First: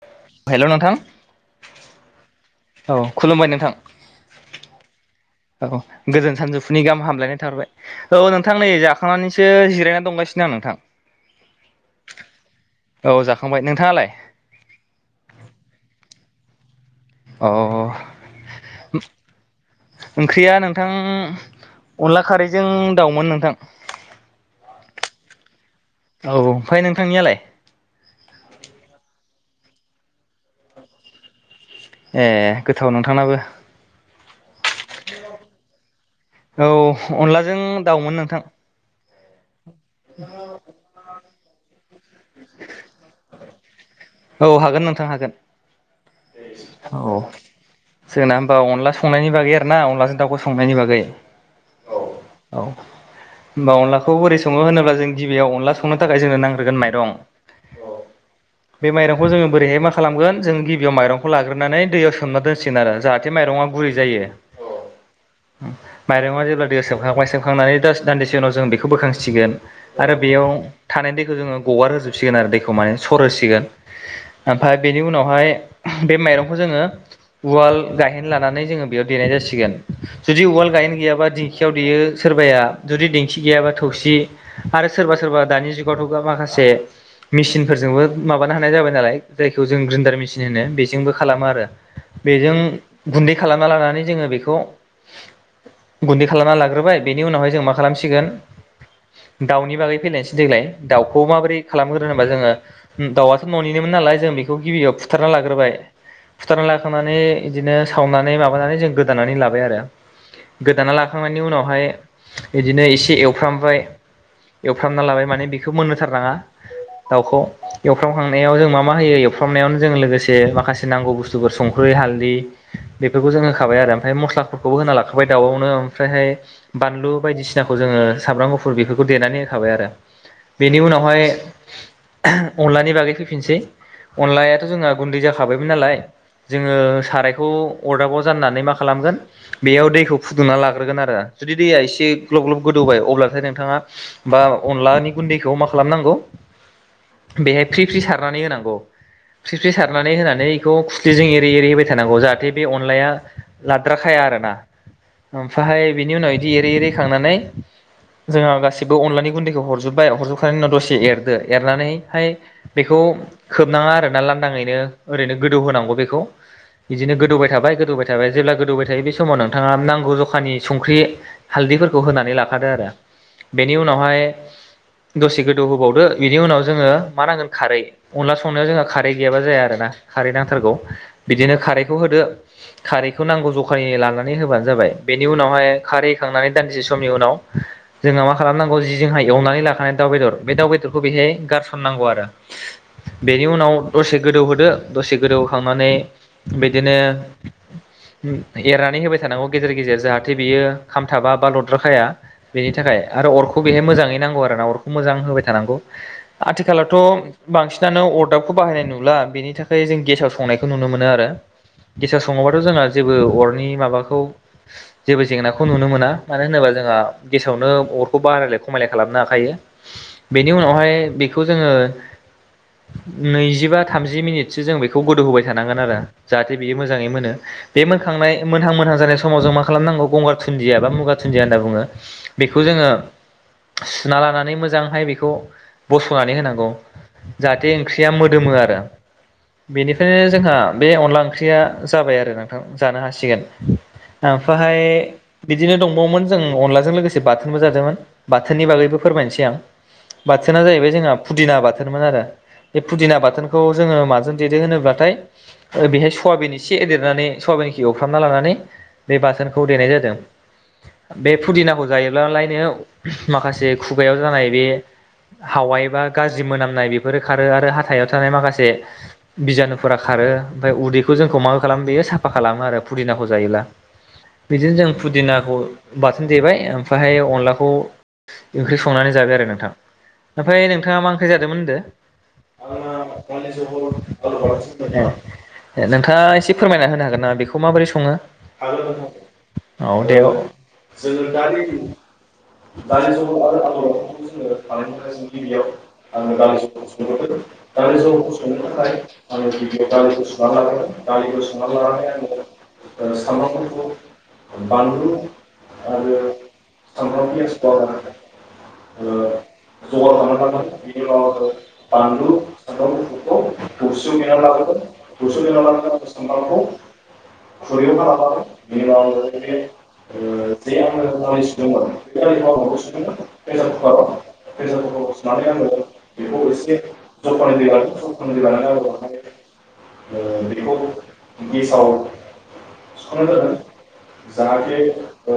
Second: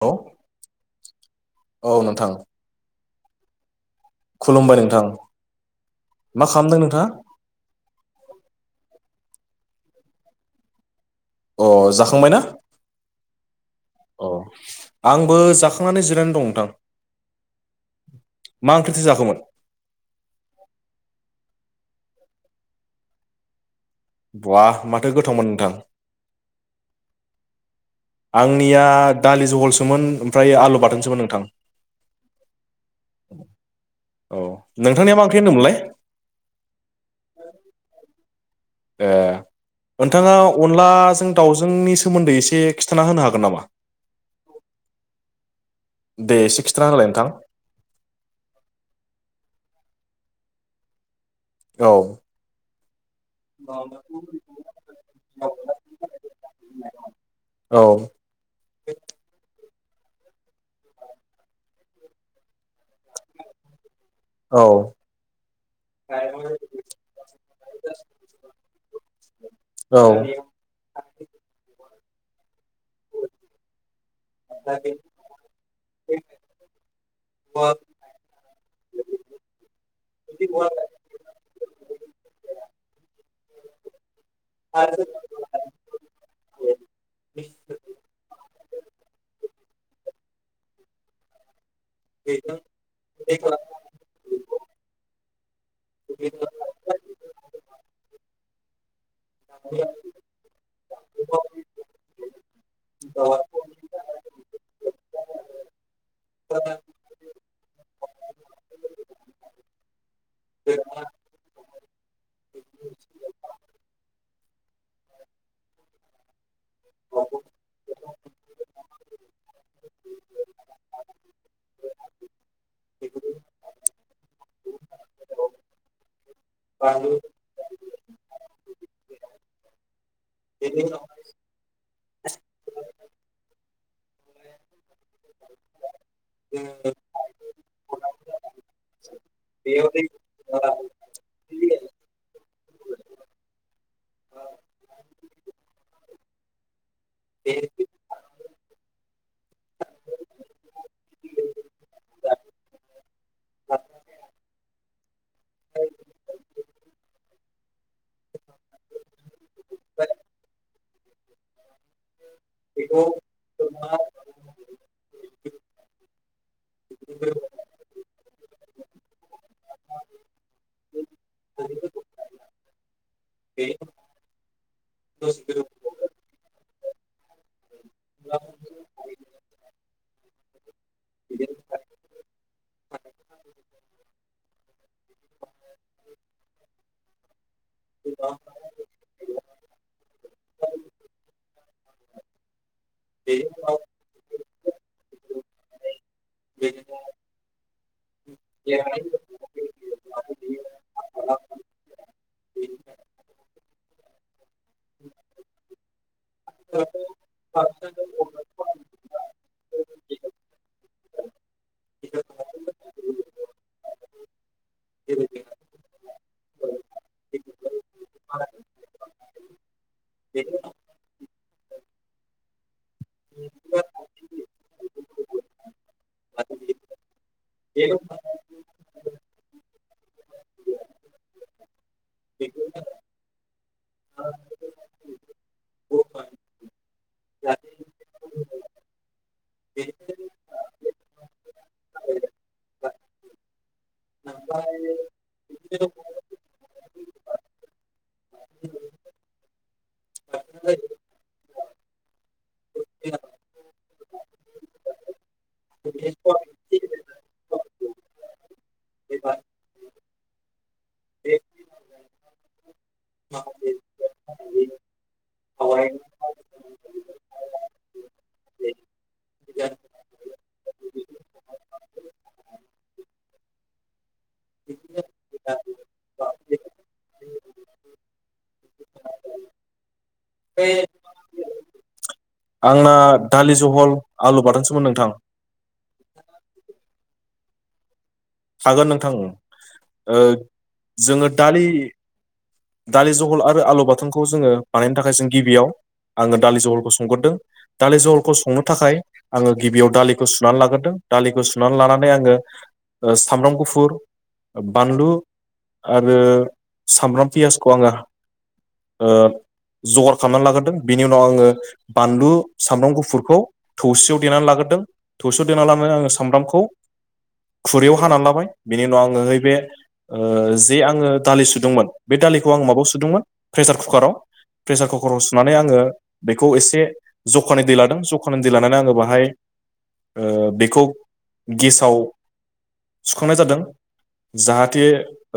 औ हेल' नोंथां औ औ नोंथां औ खुलुमबाय नोंथां खुलुमबाय नोंथां औ गोजोन मा खालामदों सानजौफुनि गाहाम नोंथाङा हामलायनाय थाबाय औ नोंथां नै जाखांनानैसो जि रायना दंगासिनो आं नोंथां अ जाखांबाय ना औ जाखांबाय नोंथाङालाय अ आंबो जाखांनानै जिरना दं नोंथां अ मा ओंख्रिथो जाखोमोन ओंख्रिया नोंथां अनला खारैजों दाउमोन नोंथां। बहा माथो गोथावमोन नोंथां। औ ओमफ्राय नोंथांनियालाय? आंनिया दालि जहलसोमोन ओमफ्राय आलु बाथोनसोमोन नोंथां। ए गोथाव नोंथांनाबो। औ। नोंथांनिया मा ओंख्रि होनदोंमोनलाय औ अनलाजों दाउमोन नोंथां‌ ए। नोंथाङा अनलाजों दाउजोंनि सोमोन्दै एसे खिन्थाना होनो हागोन नामा औ हागोन नोंथां हागोन दे एसे खिथाना औ होलाय नोंथां। जोंना होमबा अनला संनायनि बागै आरोना अनलाजों दाउखौ संनायनि बागै। औ औ नलाखौ बोरै स संओ होनोब्ला जों गिबियाव अनला संनो थाखाय जोंनो नांग्रोगोन माइरं औ बे माइंखौ जों बोरैहाय मा खालामगोन जों गिबियाव माइरंखौ लाग्रोनानै दै सोमना दोनसिगोन आरो जाहाथे माइरंआ गुरै जायो औ औ माइरंआ जेब्ला दैआव सओमखआंबआय सोमखांनानै दस दान्दिसे उनाव जों बे खो बोखांसि सिगोन। औ आरो बेयाव थानाय दैखौ जोङो गगार होजोब सिगोन आरो दैखौ माने सरहोसिगोन ओमफ्राय बेनि उनाव हाय बे माइरंखो जोंओ उवाल गाहेन लानानै जोंओ बेयाव देनाय जासिगोन जुदि उवाल गाहेन गैयाबा दिंखियाव देयो सोरबाया जुदि दिं थि गैयाबा थबसि दि आरो सोरबा सोरबा दानि जुगावथ माखासे मेसिनफोरजोंबो माबानो हानाय जाबाय नालाय जाय जों ग्रिन्दार मेसिन होनो बेजोंबो खालामो आरो। बेजों गुन्दै खालामना लानानै जोङो बेखौ गुन्दै खालामना लाग्रोबाय बेनि उनावहाय जों मा खालामसिगोन। दाउनि बागै फैलायनोसै देग्लाय दाउखौ माबोरै खालामग्रोनो होनबा जोङो दाउआथ ननिनोमोन नालाय जों बेखौ गिबियाव फुथारना लाग्रोबाय फुथारना लाखांनानै बिदिनो सावनानै माबानानै जों गोदानानै लाबाय आरो गोदाना लाखांनायनि उनावहाय इदिनो एसे एवफ्रामबाय। एवफ्रामना लाबाय माने बेखौ मोन सारनाङा दाउखौ एव एवफ्रामखांनायाव जों मा मा होयो एवफ्रामनायावनो जों लोगोसे माखासे नांगौ बुस्थुफोर संख्रै हालदै बेफोरखौ जों होखाबाय आरो ओमफ्राय मस्लाफोरखौबो होना लाखाबाय दाउआवनो ओमफ्रायहाय बानलु बायदिसिना जोंओ साब्रां गुफ फुर बेफोरखौबो देनानै होखाबाय आरो। बेनि उनावहाय अनलानि बागै फैफिनसै अनलायाथ'जोंहा गुन्दै जाखाबायमोन नालाय जोङो सारायखौ अरदाबाव जाननानै मा खालामगोन बेयाव दैखौ फुदुंना लाग्रोगोन आरो जुदि दैया एसे ग्लब ग्लब गोदौबाय अब्ला नाथाय नोंथाङा बा अनलानि गुन्दैखौ मा खालामनांगौ बेहाय फ्रि फ्रि सारनानै होनांगौ फ्रि फ्रि सारनानै होनानै बेखौ खुखलिजों एरै एरै होबाय थानांगौ जाहाथे बे अनलाया लाद्राखाया आरोना ओमफहाय बेनि उनाव बिदि एरै एरैखांनानै जोंहा गासिबो अनलानि गुन्दैखौ हरजोबबाय हरजोबखनायनि उनाव दसे एरदो एर खारनानैहाय बेखौ खोबनाङा आरोना लांदाङैनो ओरैनो गोदौ होनांगौ बेखौ बिदिनो गोदौबाय थाबाय गोदौबाय थाबाय जेब्ला गोदौबाय थायो बे समाव नोंथाङा नांगौ जखानि संख्रि हालदैफोरखौ होनानै ला लाफादो आरो बेनि उनावहाय दसे गोदौ होबावदो बेनि उनाव जोङो मा नांगोन खारै अनला संनायाव जोंहा खारै गैयाबा जाया आरो ना खारै नां थारगौ बिदिनो खारैखौ होदो खारैखौ नांगौ जखानि लानानै होबानो जाबाय बेनि उनावहाय खारै खांनानै दान्दिसे समनि उनाव जोंना मा खालामनांगौ जिजोंहाय एवनानै लाखानाय दाउ बेदर बे दाउ बेदरखौ बेहाय गारसननांगौ आरो बेनि उनाव दसे गोदौहोदो दसे गोदौखांनानै बिदिनो एरनानै होबाय थानांगौ गेजेर गेजेर जाहाथे बियो खामथाबा बा लद्राखाया बेनि थाखाय आरो अरखौ बेहाय मोजाङै नांगौ आरो ना अरखौ मोजां होबाय थानांगौ आथिखालावथ' बांसिनानो अरदाबखौ बाहायनाय नुला बेनि थाखाय जों गेसाव संनायखौ नुनो मोनो आरो गेसाव सङोबाथ' जोंहा जेबो अरनि माबाखौ जेबो जेंनाखौ नुनो मोना मानो होनोबा जोंहा गेसावनो अरखौ बारायलाय खमायलाय खालामनो हाखायो बेनि उनावहाय बेखौ जोङो नैजिबा थामजि मिनिट एसे जों बेखौ गोदौ होबाय थानांगोन आरो जाहाथे बियो मोजाङै मोनो बे मोनखांनाय मोनहां मोनहां जानाय समा समाव जों मा खालामनांगौ गंगार थुन्दिया बा मुगा थुन्दिया होनना बुङो। बेखौ जोङो सुना लानानै मोजांहाय बेखौ बस'नानै होनांगौ जाहाथे ओंख्रिया मोदोमो आरो बेनिखायनो जोंहा बे अनला ओंख्रिया जाबाय आरो नोंथां जानो हासिगोन ओमफहाय बिदिनो दंबावोमोन जों अनला लोगोसे बाथोनबो जादोंमोन बाथोननि बागैबो फोरमायनोसै आं बाथोना जाहैबाय जोंहा फुदिना बाथोनमोन आरो फुदिना बाथोनखौ जोङो माजों देदों होनोब्लाथाय ओ बेहाय सुवाबिन एसे होदेरनानै सबायखो एवफ्रामना लानानै बे बाथोनखौ देनाय जादों बे फुदिना खौ जायोब्लालायनो माखासे खुगायाव जानाय बे हावाय बा गाज्रि मोनामनाय बेफोरो खारो आरो हाथायाव थानाय माखासे बिजानुफोरा खारो ओमफ्राय उदैखौ जोंखौ मा खालाम देयो साफा खालामो आरो फुदिनाखौ जायोब्ला बिदिनो जों फुदिनाखौ बाथोन देबाय ओमफहाय अनलाखौ ओंख्रि संनानै जाबाय आरो नोंथां। ओमफ्राय नोंथाङा मा फैजादोंमोन होनदों? आंना दालि जहल आलु बाथोनसोमोन नोंथां [unintelligible] नोंथाङा एसे फोरमायना होनो हागोन नाखौ माबोरै सङो? हागोन नोंथां ओं ओ जोङो दालि दालि जल जहल आरो आलरखौ आलु बाथोनखौ जोङो जोङोनि बानायनो थाखाय जों ज गिबियाव आङो दालि जलखौ संबोदों दालि जलखौ संनो थाखाय आङो गिबियाव दालिखौ संनानै लानांगोन दालिखौ संनानै लानानै आङो सामब्राम गुफुर बानलु आरो सामब्राम पियासखौ आङो जगार खालामनानै लाग्रोदों बेनि उनाव आङो बानलु सामब्राम गुफुरखौ थौसियाव देनानै लाग्रदों थौसियाव देना लानानै आङो सामब्रामखौ खुरैयाव हाना हानानै लागोन लाबाय बिनि बेनि उनाव आङो ओइबे बे ओ जे आङो दालि सुदोंमोन, बे दालिखौ आं माबायाव सुदोंमोन, प्रेसार कुकाराव। प्रेसार कुकाराव सुनानै आङो बेखौ एसे जखानि दै लादों जखानि दै लानानै आङो बाहाय ओ बेखौ गेसाव सुखांनाय जादों जाहाथे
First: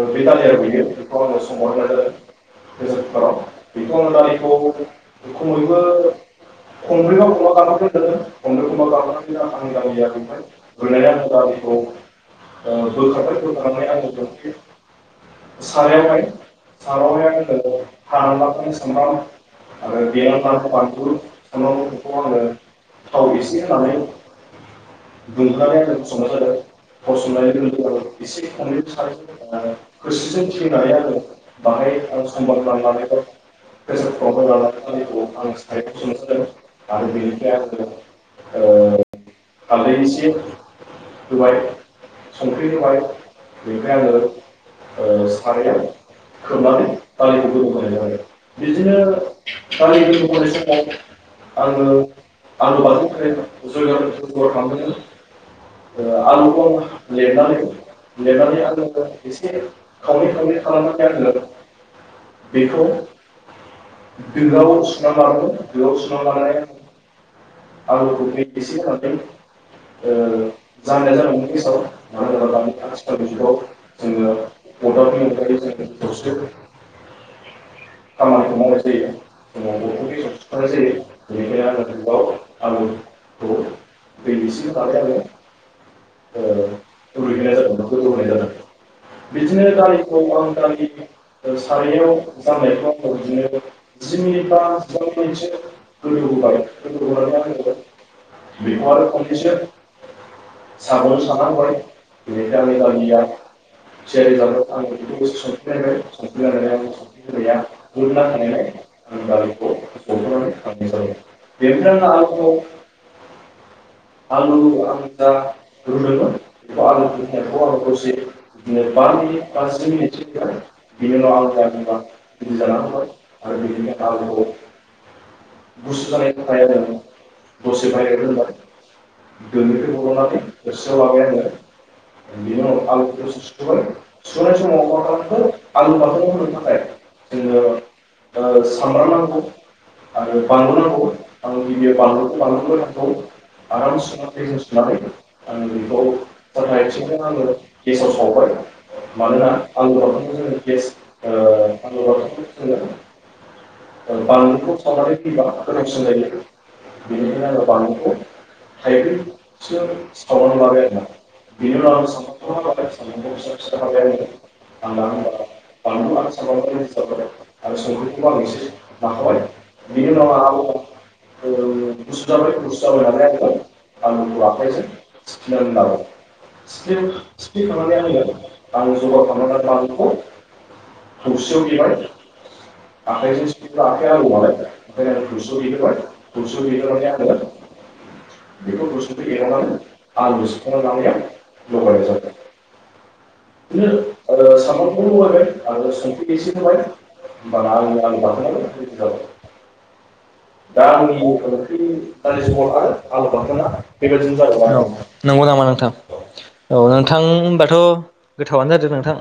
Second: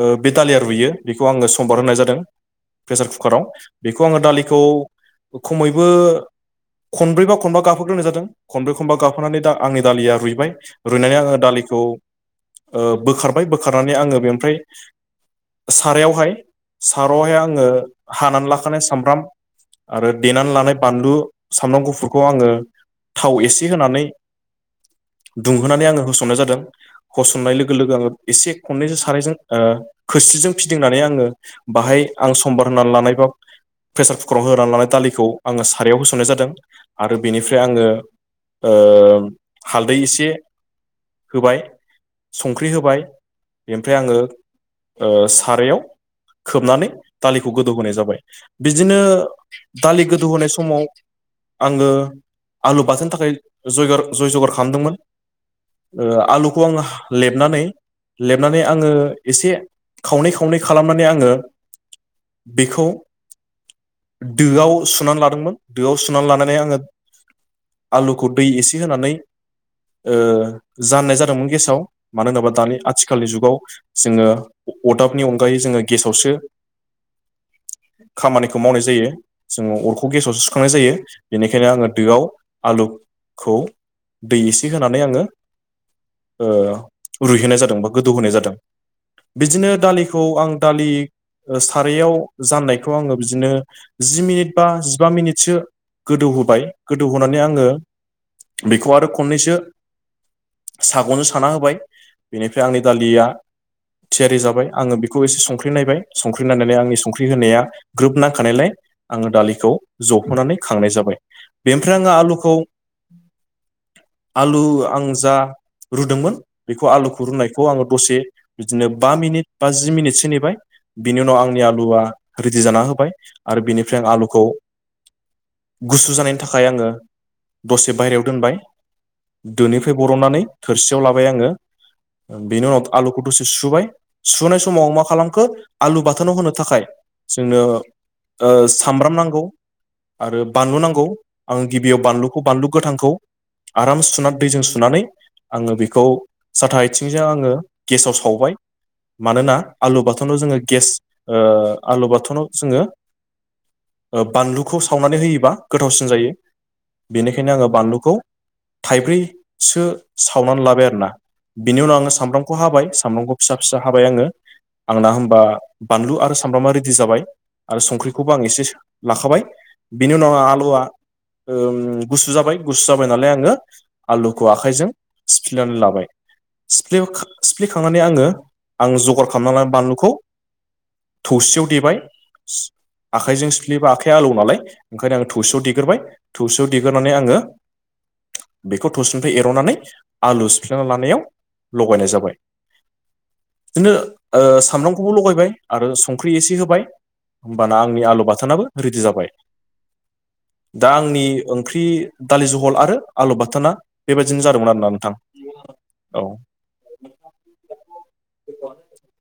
ओ बे दालिया रुयो बेखौ आङो समबार होनाय जादों, प्रेसार कुकाराव। बेखौ आङो दालिखौ खमैबो खनब्रैबा खनबा गाबहोग्रोनाय जादों। खनब्रै खनबा गाबखांनानै दा आंनि दालिया रुइबाय रुइनानै आङो दालिखौ ओ बोखांबाय बोखारबाय बोखांनानै बोखारनानै आङो गंसे बेनिफ्राय सारायावहाय सारआवहाय आङो हानानै लाखानाय सामब्राम आरो देनानै लानाय बानलु सामब्राम गुफुरखौ आङो थाव एसे होनानै दुंहोनानै आंनो आङो फसंनाय होसननाय जादों। फसंनाय होसननाय लोगो लोगो आङो आं एसे खननै खननैसो सानायजों ओ सानै खोरस्लिजों खोसलिजों खेवनानै फिदिंनानै आङो बाहाय आं समबार सम्बार होनानै लांनानै लानाय बा प्रेसार कुकाराव होनानै लानाय दालिखौ आङो सारायाव होसननाय जादों आरो बेनिफ्राय आङो ओ हालदै एसे होबाय, संख्रि होबाय ओमफ्राय आङो ओ [unintelligible] सारायाव खोबनानै दालिखौ गोदौहोनाय जाबाय। बिदिनो दालि गोदौहोनाय समाव आङो आलु बाथोननि थाखाय जयगार जय जगार खालामदोंमोन ओ आलु खौ आलुखौ आं लेमनानै लेबनानै लेबनानै आङो एसे खावनै खावनै खालामनानै आङो बेखौ दोआव सुनानै लादोंमोन। दोआव सुनानै लानानै आङो आलुखौ दै एसे होनानै ओ जाननाय जादोंमोन गेसाव। मानो होनोबा दानि आथिखालनि जुगाव जोङो अदाबनि अनगायै जोङो गेसावसो खामानिखौ मावनाय जायो। जोङो अरखौ गेसावसो सुखांनाय जायो, बेनिखायनो आङो दोआव आलुखौ दै एसे होनानै आङो ओ रुइहोनाय जादों बा गोदौ होनोनाय जादों। बिदिनो दालिखौ आं दालि सारायाव जाननायखौ आङो बिदिनो जि मिनिट बा जिबा मिनिटसो गोदौ होबाय। गोदौहोनानै आङो बेखौ आरो खननैसो सा गंजों साना होबाय। बेनिफ्राय आंनि दालिया थियारि जाबाय। आं आङो बेखौ दसे एसे संख्रि नायबाय, संफिननायबाय संख्रि संफिननानै नायनानै आं आंनि संख्रि होनाया ग्रोब गोदौना नांखानायलाय थानायलाय आं आङो दालिखौ जबहोनानै जहोनानै खांनाय जाबाय। बेनिफ्राय आङो आंना आलुखौ आरोबाव आलु आं जा रुदोंमोन बेखौ आलुखौ रुनायखौ आङो दसे बिदिनो बा मिनिट बा जि मिनिटसो नेबाय। बिनि उनाव आंनि आलुआ रिडि जाना होबाय आरो बिनिफ्राय आं आलुखौ गुसु जानायनि थाखाय आङो दसे बायेरायाव दोनबाय दोनिफ्राय बरननानै थोरसियाव लाबाय आङो, बेनि उनाव आलुखौ दसे सुबाय, सुहोनाय समाव आं मा खालामखो, आलु बाथोनाव होनो थाखाय जोंनो सामब्राम नांगौ आरो बानलु नांगौ आं गिबियाव बानलुखौ बानलु गोथांखौ आराम सुनानै दैजों सुनानै आङो बेखौ साथा आइथिंजों आङो गेसाव सावबाय मानोना आलु बाथोनाव जोङो गेस ओ आलु बाथोनाव जोङो ओ बानलुखौ सावनानै होयोबा गोथावसिन जायो बेनिखायनो आङो बानलुखौ थाइब्रैसो [unintelligible] सावनानै लाबाय आरोना। बिनि उनाव आङो सामब्रामखौ हाबाय। फिसा फिसा हाबाय आङो आंना हबा बानलु आरो सामब्रामा रेडि जाबाय आरो संख्रिखौबो आं एसे लाखाबाय बेनि बिनि उनाव आं आंहा ओ आलुआ ओम गुसु जाबाय गुसु जाबाय नालाय आङो आलुखौ आखाइजों सिफ्लेनानै लाबाय। सिप्लेख फ्लिखांनानै आङो आं जगार खालामनानै बानलुखौ थौसियाव देबाय आखाइजों सिफ्लेयोबा आखाइया आलौ नालाय ओंखायनो आङो थौसियाव देग्रोबाय थौसियाव देग्रोनानै आङो बेखौ गुसुखौ थौसिनिफ्राय एरननानै एर'नानै आलु सिफ्लना लानायाव लगायनाय जाबाय। बिदिनो ओ सामब्रामखौबो लगायबाय आरो संख्रि एसे होबाय होमबाना आंनि आलु बाथोनाबो रेडि जाबाय। दा आंनि ओंख्रि दालि जहल आरो आलु बाथोना बेबायदिनो जादोंमोन आरो नंगौ नामा नोंथां औ नोंथां। थां होनबाथ' गोथावानो जादों नोंथां।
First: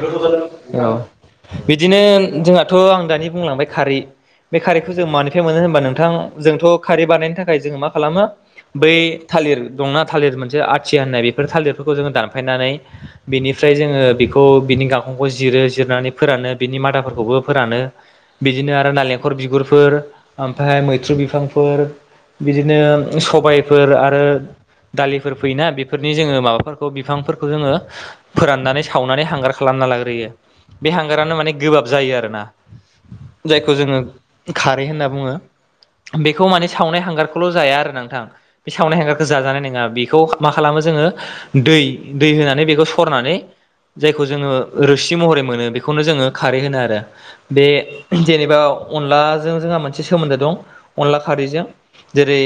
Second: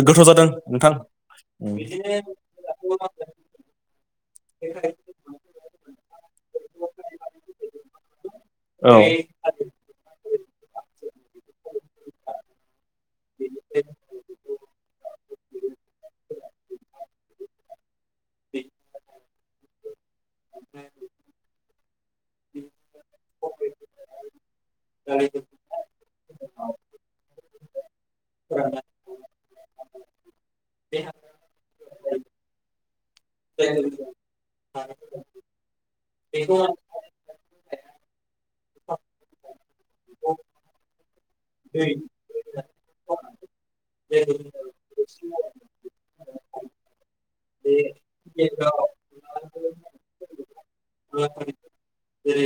गोथाव जादों [unintelligible] औ उम बिदिनो जोंहाथ' आं दानि बुंलांबाय खारै [inaudible] बे खारिखौ जों मानिफ्राय मोनो होनबा नोंथां जोंथ' खारै बानायनायनो थाखाय जोङो मा खालामो औ बै थालिर दंना थालिर मोनसे आथिया होननाय बेफोर थालिर खौ जोङो दानफायनानै बेनिफ्राय जोङो बेखौ बिनि गाखं खौ जिरो जिरनानै फोरानो बिनि मादाफोरखौबो फोरानो बिदिनो आरो नालें खर बिगुरफोर, ओमफायहाय मैथ्रु बिफांफोर बिदिनो सब गयफोर आरो दालिफोर फैयोना बेफोरनि जोङो माबा फोरखौ बिफांफोरखौ जोङो फोराननानै सावनानै हांगार खालामना लाग्रोयो बे हांगारानो माने गोबाब जायो आरोना, जायखौ जोङो खारै होनना बुङो। बेखौ माने सावनाय हांगार खौल' जाया आरो नोंथां, बे सावनाय हेंगारखौ जाजानाय नङा बेखौ मा खालामो जोङो दै दै होनानै बेखौ सरनानै जायखौ जोङो रोसि महरै मोनो बेखौनो जोङो खारै होनो आरो। बे जेनेबा अनलाजों जोंहा मोनसे सोमोन्दो दं अनला खारैजों जेरै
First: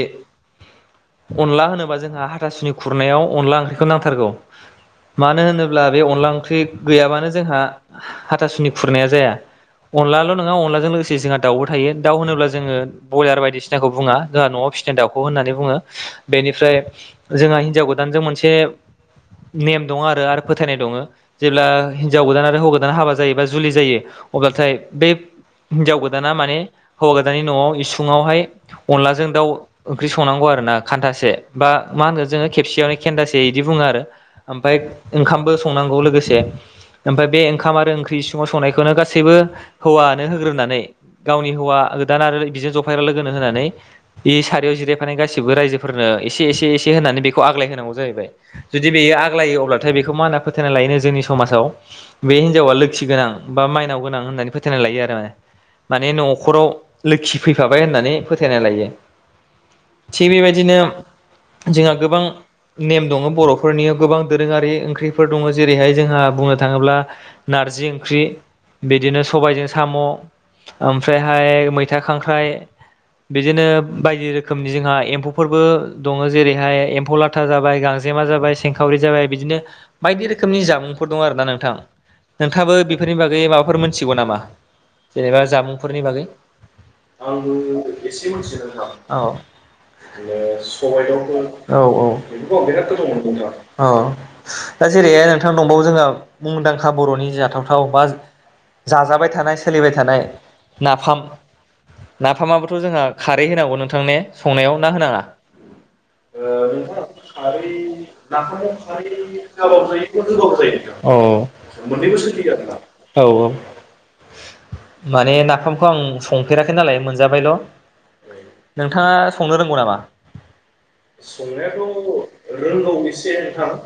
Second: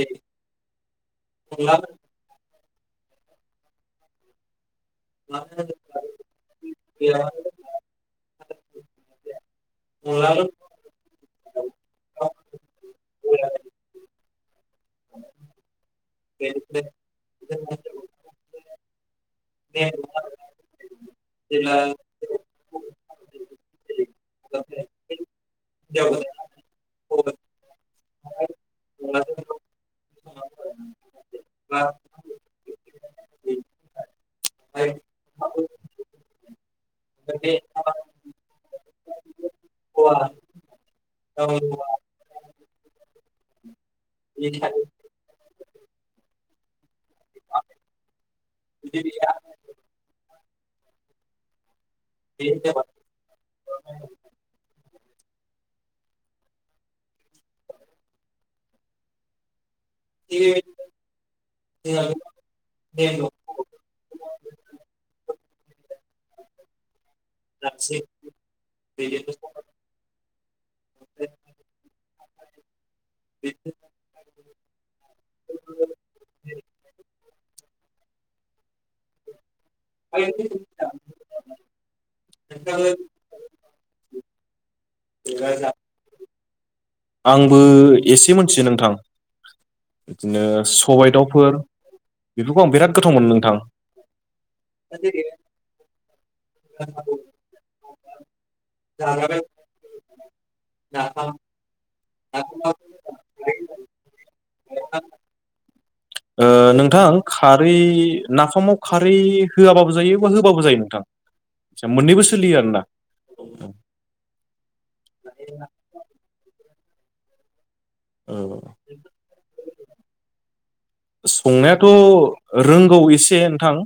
अनला होनोबा जोंहा हाथासुनि खुरनायाव अनला ओंख्रि खौ नांथारगौ। मानो होनोब्ला बे अनला ओंख्रि गैयाबानो जोंहा हाथासुनि खुरनाया जाया। अनलाल' नङा अनलाजों लोगोसे जोंहा दाउबो थायो, दाउ होनोब्ला जोङो ब्रयलार बायदिसिनाखौ बुङा जोंहा न'आव फिसिनाय दाउखौ होननानै बुङोव बेनिफ्राय जोंहा हिनजाव गोदानजों मोनसे नेम दङ आरो आर फोथायनाय दङो। जेब्ला हिन्जाव गोदान आरो हौवा हाबा जायोबा जुलि जायो अब्लाथाय बे हिनजाव गोदाना माने हौवा गोदानानि न'आव इसुङावहाय अनलाजों दाउ ओंख्रि संनांगौ आरो ना खान्थासे बा मा होनोन जोङो खेबसेयावनो खेन्दासे बिदि बुङो आरो ओमफाय ओंखामबो संनांगौ लोगोसे ओमफाय बे ओंखाम आरो ओंख्रि इ सिङाव संनायखौनो गासैबो हौवायानो होग्रोनानै गावनि हौवा गोदान आरो बिजों जफाय्रा लोगोनो होनानै इ सारायाव जिरायफानाय गासि बो रायजोफोरनो एसे एसे एसे से होनानै बेखौ आग्लाय होनांगौ जाहैबाय जुदि बेयो आग्लायो अब्लाथाय बेखौ मा ना फोथायना लायोनो जोंनि समाजाव बे हिन्जावा लोखि गोनां बा माइनाव गोनां होननानै फोथायनाय लायो आरो ओ माने न'खराव लोखि फैफाबाय होननानै फोथायनाय लायो। थिग बेबायदिनो जोंहा गोबां नेम दङ' बर'फोरनियाव गोबां दोरोङारि ओंख्रिफोर दङ' जेरैहाय जोंहा बुंनो थाङोब्ला नारजि ओंख्रि बिदिनो सबायजों साम' ओमफ्रायहाय मैथा खांख्राइ बिदिनो बायदि रोखोमनि जोंहा एम्फौफोरबो दङ' जेरैहाय एम्फौ लाथा जाबाय गांजेमा जाबाय सेंखावरि जाबाय बिदिनो बायदि रोखोमनि जामुंफोर दं आरो ना नोंथां नोंथाङाबो बेफोरनि बागै माबाफोर मोनथिगौ नामा? जेनेबा जामुंफोरनि बागै [unintelligible] आं आंबो ओ एसे मोनथियो मिथिनो [unintelligible] नोंथां औ माने बिदिनो सबाय सबाइ दावखौ दाउफोर औ औ बेफोरखौ आं बिराद बेराद [unintelligible] गोथाव मोनो नोंथां अ दा जेरै नोंथां दंबावो जोंहा मुंदांखा बर'नि जाथावथाव बा जाजाबाय थानाय सोलिबाय थानाय नाफाम नाफामाबोथ' जोंहा खारै होनांगौ नोंथां ने संनायाव ना होनाङा? ओ नोंथां खारै नाफामाव खारै होवाबाबो जायो आरो होबाबो जायोआरोना नों थां औ औ मोननैबो सोलियो सोलियोआरोना आरोना औऔ माने नाफामखौ आं संफेराखै नालाय मोनजाबायल' औ नोंथाङा संनो रों गौनामा संनायाथ' ओ रोंगौ एसे नोंथां।